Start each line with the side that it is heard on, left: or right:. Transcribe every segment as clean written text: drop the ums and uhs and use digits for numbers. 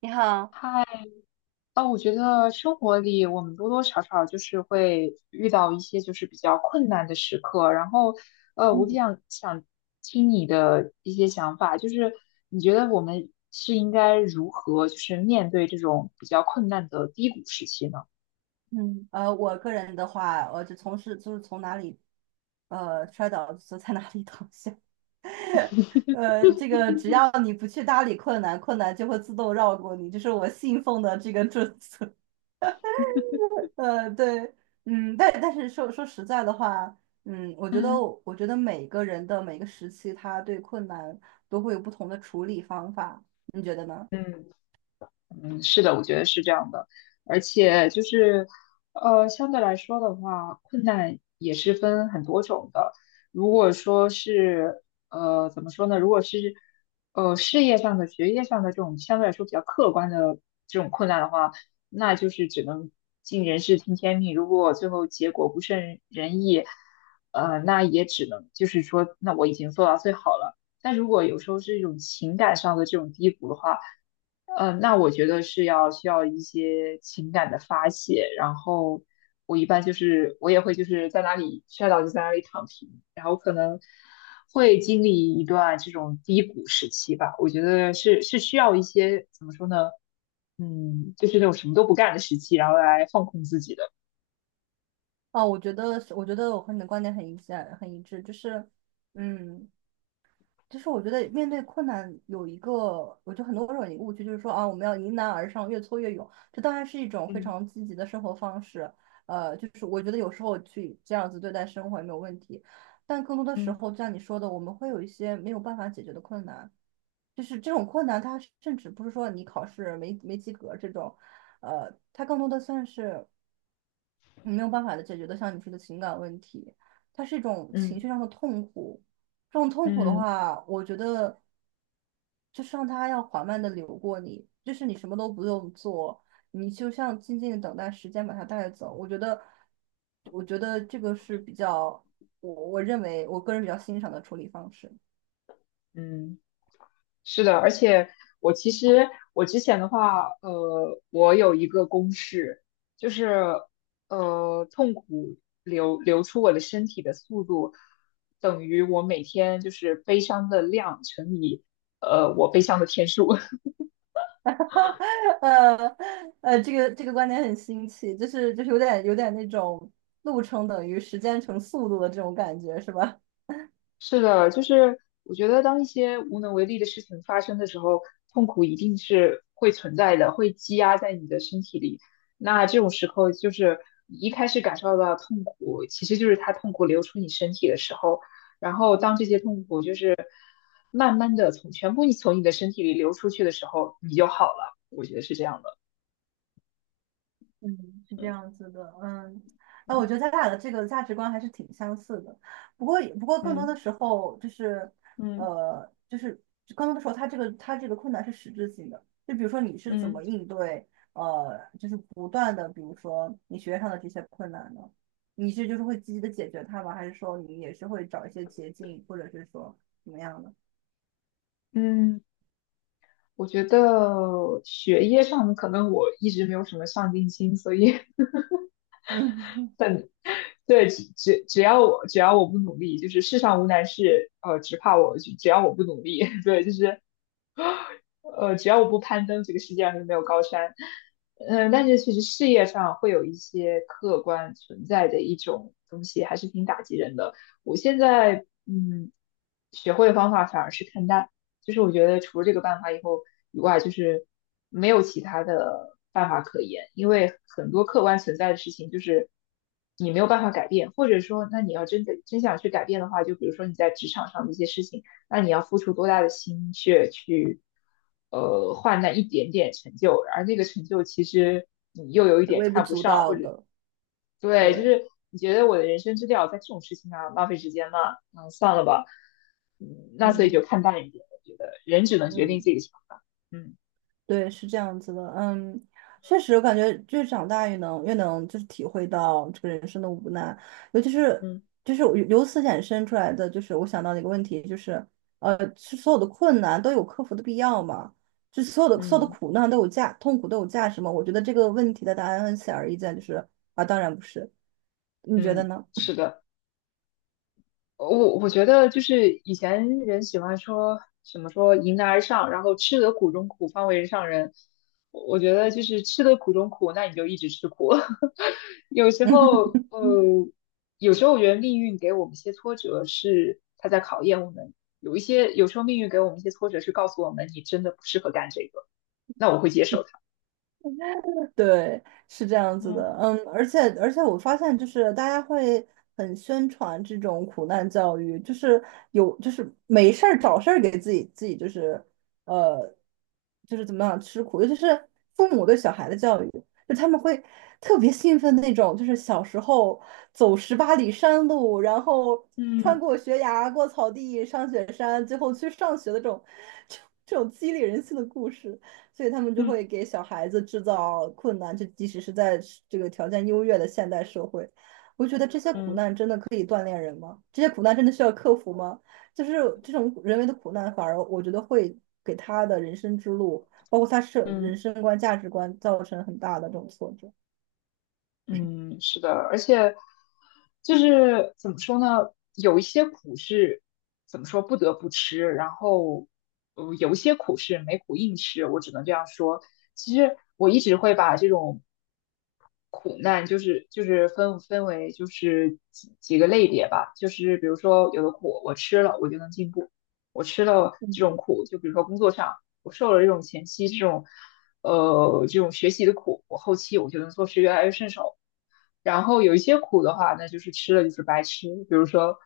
right: 你好。
left: 嗨，哦，我觉得生活里我们多多少少就是会遇到一些就是比较困难的时刻，然后，我比
right: 嗯
left: 较想听你的一些想法，就是你觉得我们是应该如何就是面对这种比较困难的低谷时期呢？
right: 嗯，我个人的话，我就从事就是从哪里，摔倒就在哪里躺下。这个只要你不去搭理困难，困难就会自动绕过你，就是我信奉的这个准则。呃，对。嗯，但是说实在的话，嗯，
left: 嗯
right: 我觉得每个人的每个时期，他对困难都会有不同的处理方法，你觉得呢？
left: 嗯。嗯，是的，我觉得是这样的，而且就是，相对来说的话，困难也是分很多种的。如果说是，怎么说呢？如果是，事业上的、学业上的这种相对来说比较客观的这种困难的话，那就是只能尽人事听天命。如果最后结果不甚人意，那也只能就是说，那我已经做到最好了。但如果有时候是一种情感上的这种低谷的话，那我觉得是要需要一些情感的发泄，然后我一般就是我也会就是在哪里摔倒就在哪里躺平，然后可能会经历一段这种低谷时期吧。我觉得是需要一些怎么说呢？嗯，就是那种什么都不干的时期，然后来放空自己的。
right: 哦，我觉得是，我觉得我和你的观点很一致，很一致，就是，嗯。就是我觉得面对困难有一个，我觉得很多时候一个误区，就是说啊，我们要迎难而上，越挫越勇。这当然是一种非
left: 嗯
right: 常积极的生活方式。就是我觉得有时候去这样子对待生活也没有问题，但更多的时
left: 嗯
right: 候，就像你说的，我们会有一些没有办法解决的困难，就是这种困难，它甚至不是说你考试没及格这种，呃，它更多的算是你没有办法的解决的，像你说的情感问题，它是一种情
left: 嗯
right: 绪上的痛苦。这种痛苦的
left: 嗯
right: 话，我觉得。就是让它要缓慢的流过你，就是你什么都不用做，你就像静静的等待时间把它带走。我觉得，我觉得这个是比较，我认为我个人比较欣赏的处理方式。
left: 嗯，是的，而且我其实我之前的话，我有一个公式，就是痛苦流出我的身体的速度等于我每天就是悲伤的量乘以我悲伤的天数。
right: 呃这个观点很新奇，就是有点那种路程等于时间乘速度的这种感觉，是吧？
left: 是的，就是我觉得当一些无能为力的事情发生的时候，痛苦一定是会存在的，会积压在你的身体里。那这种时候，就是你一开始感受到痛苦，其实就是它痛苦流出你身体的时候，然后当这些痛苦就是慢慢的从全部你从你的身体里流出去的时候，你就好了。我觉得是这样的。
right: 嗯，是这样
left: 嗯
right: 子的，嗯，那我觉得咱俩的这个价值观还是挺相似的，不过更多
left: 嗯
right: 的时候就是，
left: 嗯
right: 就是更多的时候，他这个困难是实质性的，就比如说你是怎
left: 嗯
right: 么应对，呃，就是不断的，比如说你学业上的这些困难呢，你是就是会积极的解决它吗？还是说你也是会找一些捷径，或者是说怎么样的？
left: 嗯嗯。我觉得学业上可能我一直没有什么上进心，所以
right: 嗯，
left: 对，只要我不努力，就是世上无难事，只要我不努力，对，就是只要我不攀登，这个世界上就没有高山。嗯，但是其实事业上会有一些客观存在的一种东西，还是挺打击人的。我现在嗯，学会的方法反而是看淡，就是我觉得除了这个办法以外，就是没有其他的办法可言，因为很多客观存在的事情就是你没有办法改变，或者说，那你要真想去改变的话，就比如说你在职场上的一些事情。那你要付出多大的心血去，换那一点点成就，而那个成就其实你又有一
right: 是
left: 点
right: 微不
left: 看不
right: 足
left: 上，
right: 道
left: 或者，
right: 的，
left: 对，就
right: 对，
left: 是你觉得我的人生之料在这种事情上浪费时间吗？嗯，算了吧，嗯，那所以就
right: 嗯
left: 看淡一点，我觉得人只能决定
right: 嗯。
left: 自己的想法，嗯
right: 对，是这样子的，嗯，确实我感觉越长大越能就是体会到这个人生的无奈，尤其是
left: 嗯
right: 就是由此衍生出来的，就是我想到的一个问题，就是呃，是所有的困难都有克服的必要吗？就所有的
left: 嗯
right: 苦难都有价，痛苦都有价值吗？我觉得这个问题的答案很显而易见，就是啊，当然不是，你觉得
left: 嗯，
right: 呢？
left: 是的。我觉得就是以前人喜欢说什么说迎难而上，然后吃得苦中苦，方为人上人。我觉得就是吃得苦中苦，那你就一直吃苦。有时 候，有时候我觉得命运给我们一些挫折，是他在考验我们。有一些，有时候命运给我们一些挫折，是告诉我们你真的不适合干这个。那我会接受它。
right: 对，是这样子的，
left: 嗯
right: 嗯，而且我发现就是大家会很宣传这种苦难教育，就是有就是没事儿找事儿给自己就是呃就是怎么样吃苦，尤其是父母对小孩的教育，就他们会特别兴奋那种，就是小时候走十八里山路，然后穿
left: 嗯
right: 过悬崖、过草地、上雪山，最后去上学的这种 这种激励人心的故事。所以他们就会
left: 嗯
right: 给小孩子制造困难，就即使是在这个条件优越的现代社会，我觉得这些苦
left: 嗯
right: 难真的可以锻炼人吗？这些苦难真的需要克服吗？就是这种人为的苦难，反而我觉得会给他的人生之路，包括他是
left: 嗯。
right: 人生观、价值观，造成很大的这种挫折。
left: 嗯，是的，而且就是怎么说呢，有一些苦是怎么说不得不吃，然后有一些苦是没苦硬吃，我只能这样说。其实我一直会把这种苦难，就是分为就是几个类别吧，就是比如说有的苦我吃了我就能进步，我吃了这
right: 嗯
left: 种苦，就比如说工作上我受了这种前期这种。这种学习的苦，我后期我就能做事越来越顺手。然后有一些苦的话，那就是吃了就是白吃。比如说，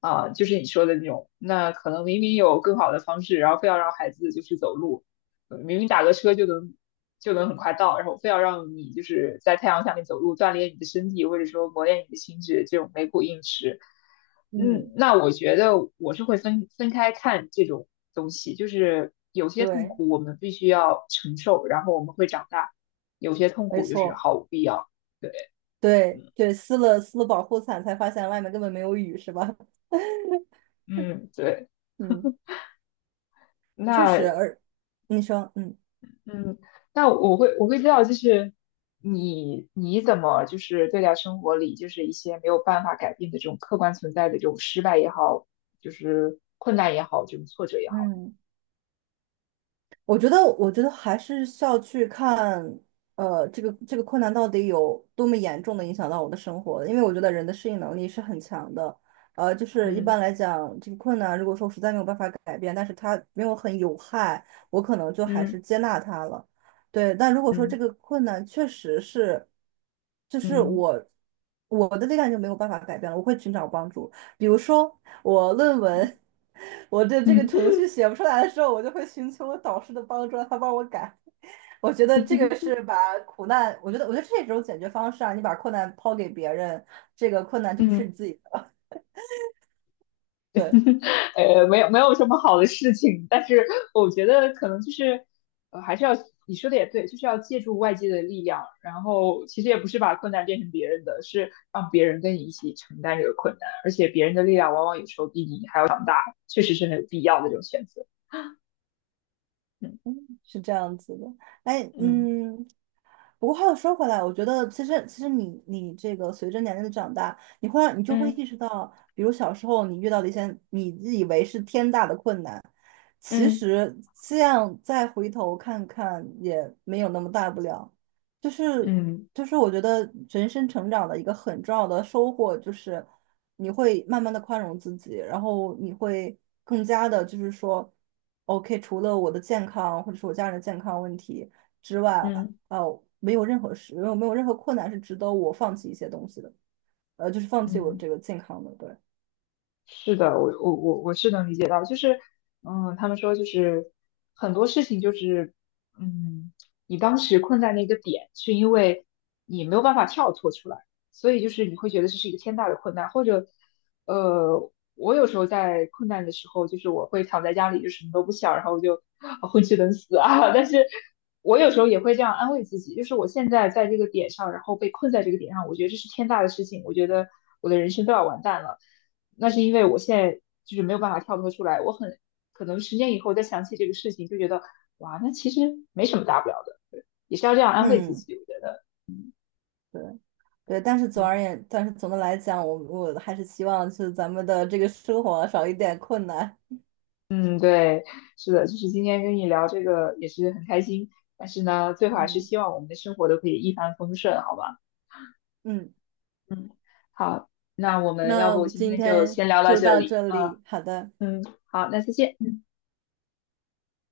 left: 啊、就是你说的那种，那可能明明有更好的方式，然后非要让孩子就是走路，呃明明打个车就能很快到，然后非要让你就是在太阳下面走路，锻炼你的身体，或者说磨练你的心智，这种没苦硬吃。嗯，
right: 嗯，
left: 那我觉得我是会分开看这种东西，就是有些痛
right: 对，
left: 苦我们必须要承受，然后我们会长大；有些痛
right: 没
left: 苦就是
right: 错，
left: 毫无必要。对。
right: 对
left: 嗯。
right: 对，撕了保护伞，才发现外面根本没有雨，是吧？
left: 嗯，对，
right: 嗯，确
left: 那
right: 实，而你说，嗯。
left: 嗯，那我会知道，就是你怎么就是对待生活里就是一些没有办法改变的这种客观存在的这种失败也好，就是困难也好，这种挫折也好，
right: 嗯。我觉得，我觉得还是需要去看，呃，这个困难到底有多么严重的影响到我的生活，因为我觉得人的适应能力是很强的，呃，就是一
left: 嗯
right: 般来讲，这个困难如果说实在没有办法改变，但是它没有很有害，我可能就还
left: 嗯
right: 是接纳它了，对。但如果说这
left: 嗯
right: 个困难确实是，就是
left: 嗯。
right: 我的力量就没有办法改变了，我会寻找帮助，比如说。我论文，我对这个
left: 嗯。
right: 程序写不出来的时候，我就会寻求我导师的帮助，让他帮我改。我觉得这个是把苦难，我觉得我觉得这种解决方式啊，你把困难抛给别人，这个困难就不是
left: 嗯。
right: 你自己的，对，
left: 没有什么好的事情，但是我觉得可能就是，还是要你说的也对，就是要借助外界的力量，然后其实也不是把困难变成别人的，是让别人跟你一起承担这个困难，而且别人的力量往往有时候比你还要强大，确实是很有必要的这种选择。嗯
right: 嗯，是这样子的。哎，
left: 嗯
right: 嗯，不过话又说回来，我觉得其实你这个随着年龄的长大，你会让你就会
left: 嗯
right: 意识到，比如小时候你遇到的一些你自以为是天大的困难，其
left: 嗯
right: 实这样再回头看看也没有那么大不了。就是
left: 嗯
right: 就是我觉得人生成长的一个很重要的收获就是你会慢慢的宽容自己，然后你会更加的就是说，OK,除了我的健康或者是我家人的健康问题。之外，
left: 嗯嗯。嗯
right: 呃，没有任何事，没有任何困难是值得我放弃一些东西的，呃，就是
left: 嗯
right: 放弃我
left: 嗯
right: 这个健康的，对，
left: 是的，我是能理解到，就是，嗯，他们说就是很多事情就是，嗯，你当时困在那个点，是因为你没有办法跳脱出来，所以就是你会觉得这是一个天大的困难，或者，我有时候在困难的时候，就是我会躺在家里就什么都不想，然后我就啊混吃等 死啊，但是我有时候也会这样安慰自己，就是我现在在这个点上，然后被困在这个点上，我觉得这是天大的事情，我觉得我的人生都要完蛋了。那是因为我现在就是没有办法跳脱出来，我很可能10年以后再想起这个事情，就觉得哇，那其实没什么大不了的，对也是要这样安慰自
right: 嗯，
left: 己，我觉得，
right: 对，对，但是总
left: 嗯
right: 而言，但是总的来讲，我还是希望就是咱们的这个生活少一点困难，
left: 嗯，对，是的，就是今天跟你聊这个也是很开心，但是呢，最后还是
right: 嗯
left: 希望我们的生活都可以一帆风顺，好吧？
right: 嗯，
left: 嗯，好，那我们要
right: 那我
left: 不
right: 们
left: 今
right: 今
left: 天就
right: 天
left: 先聊到
right: 就
left: 这
right: 到
left: 里，
right: 这
left: 啊，
right: 里，好的。
left: 嗯，好，那再见。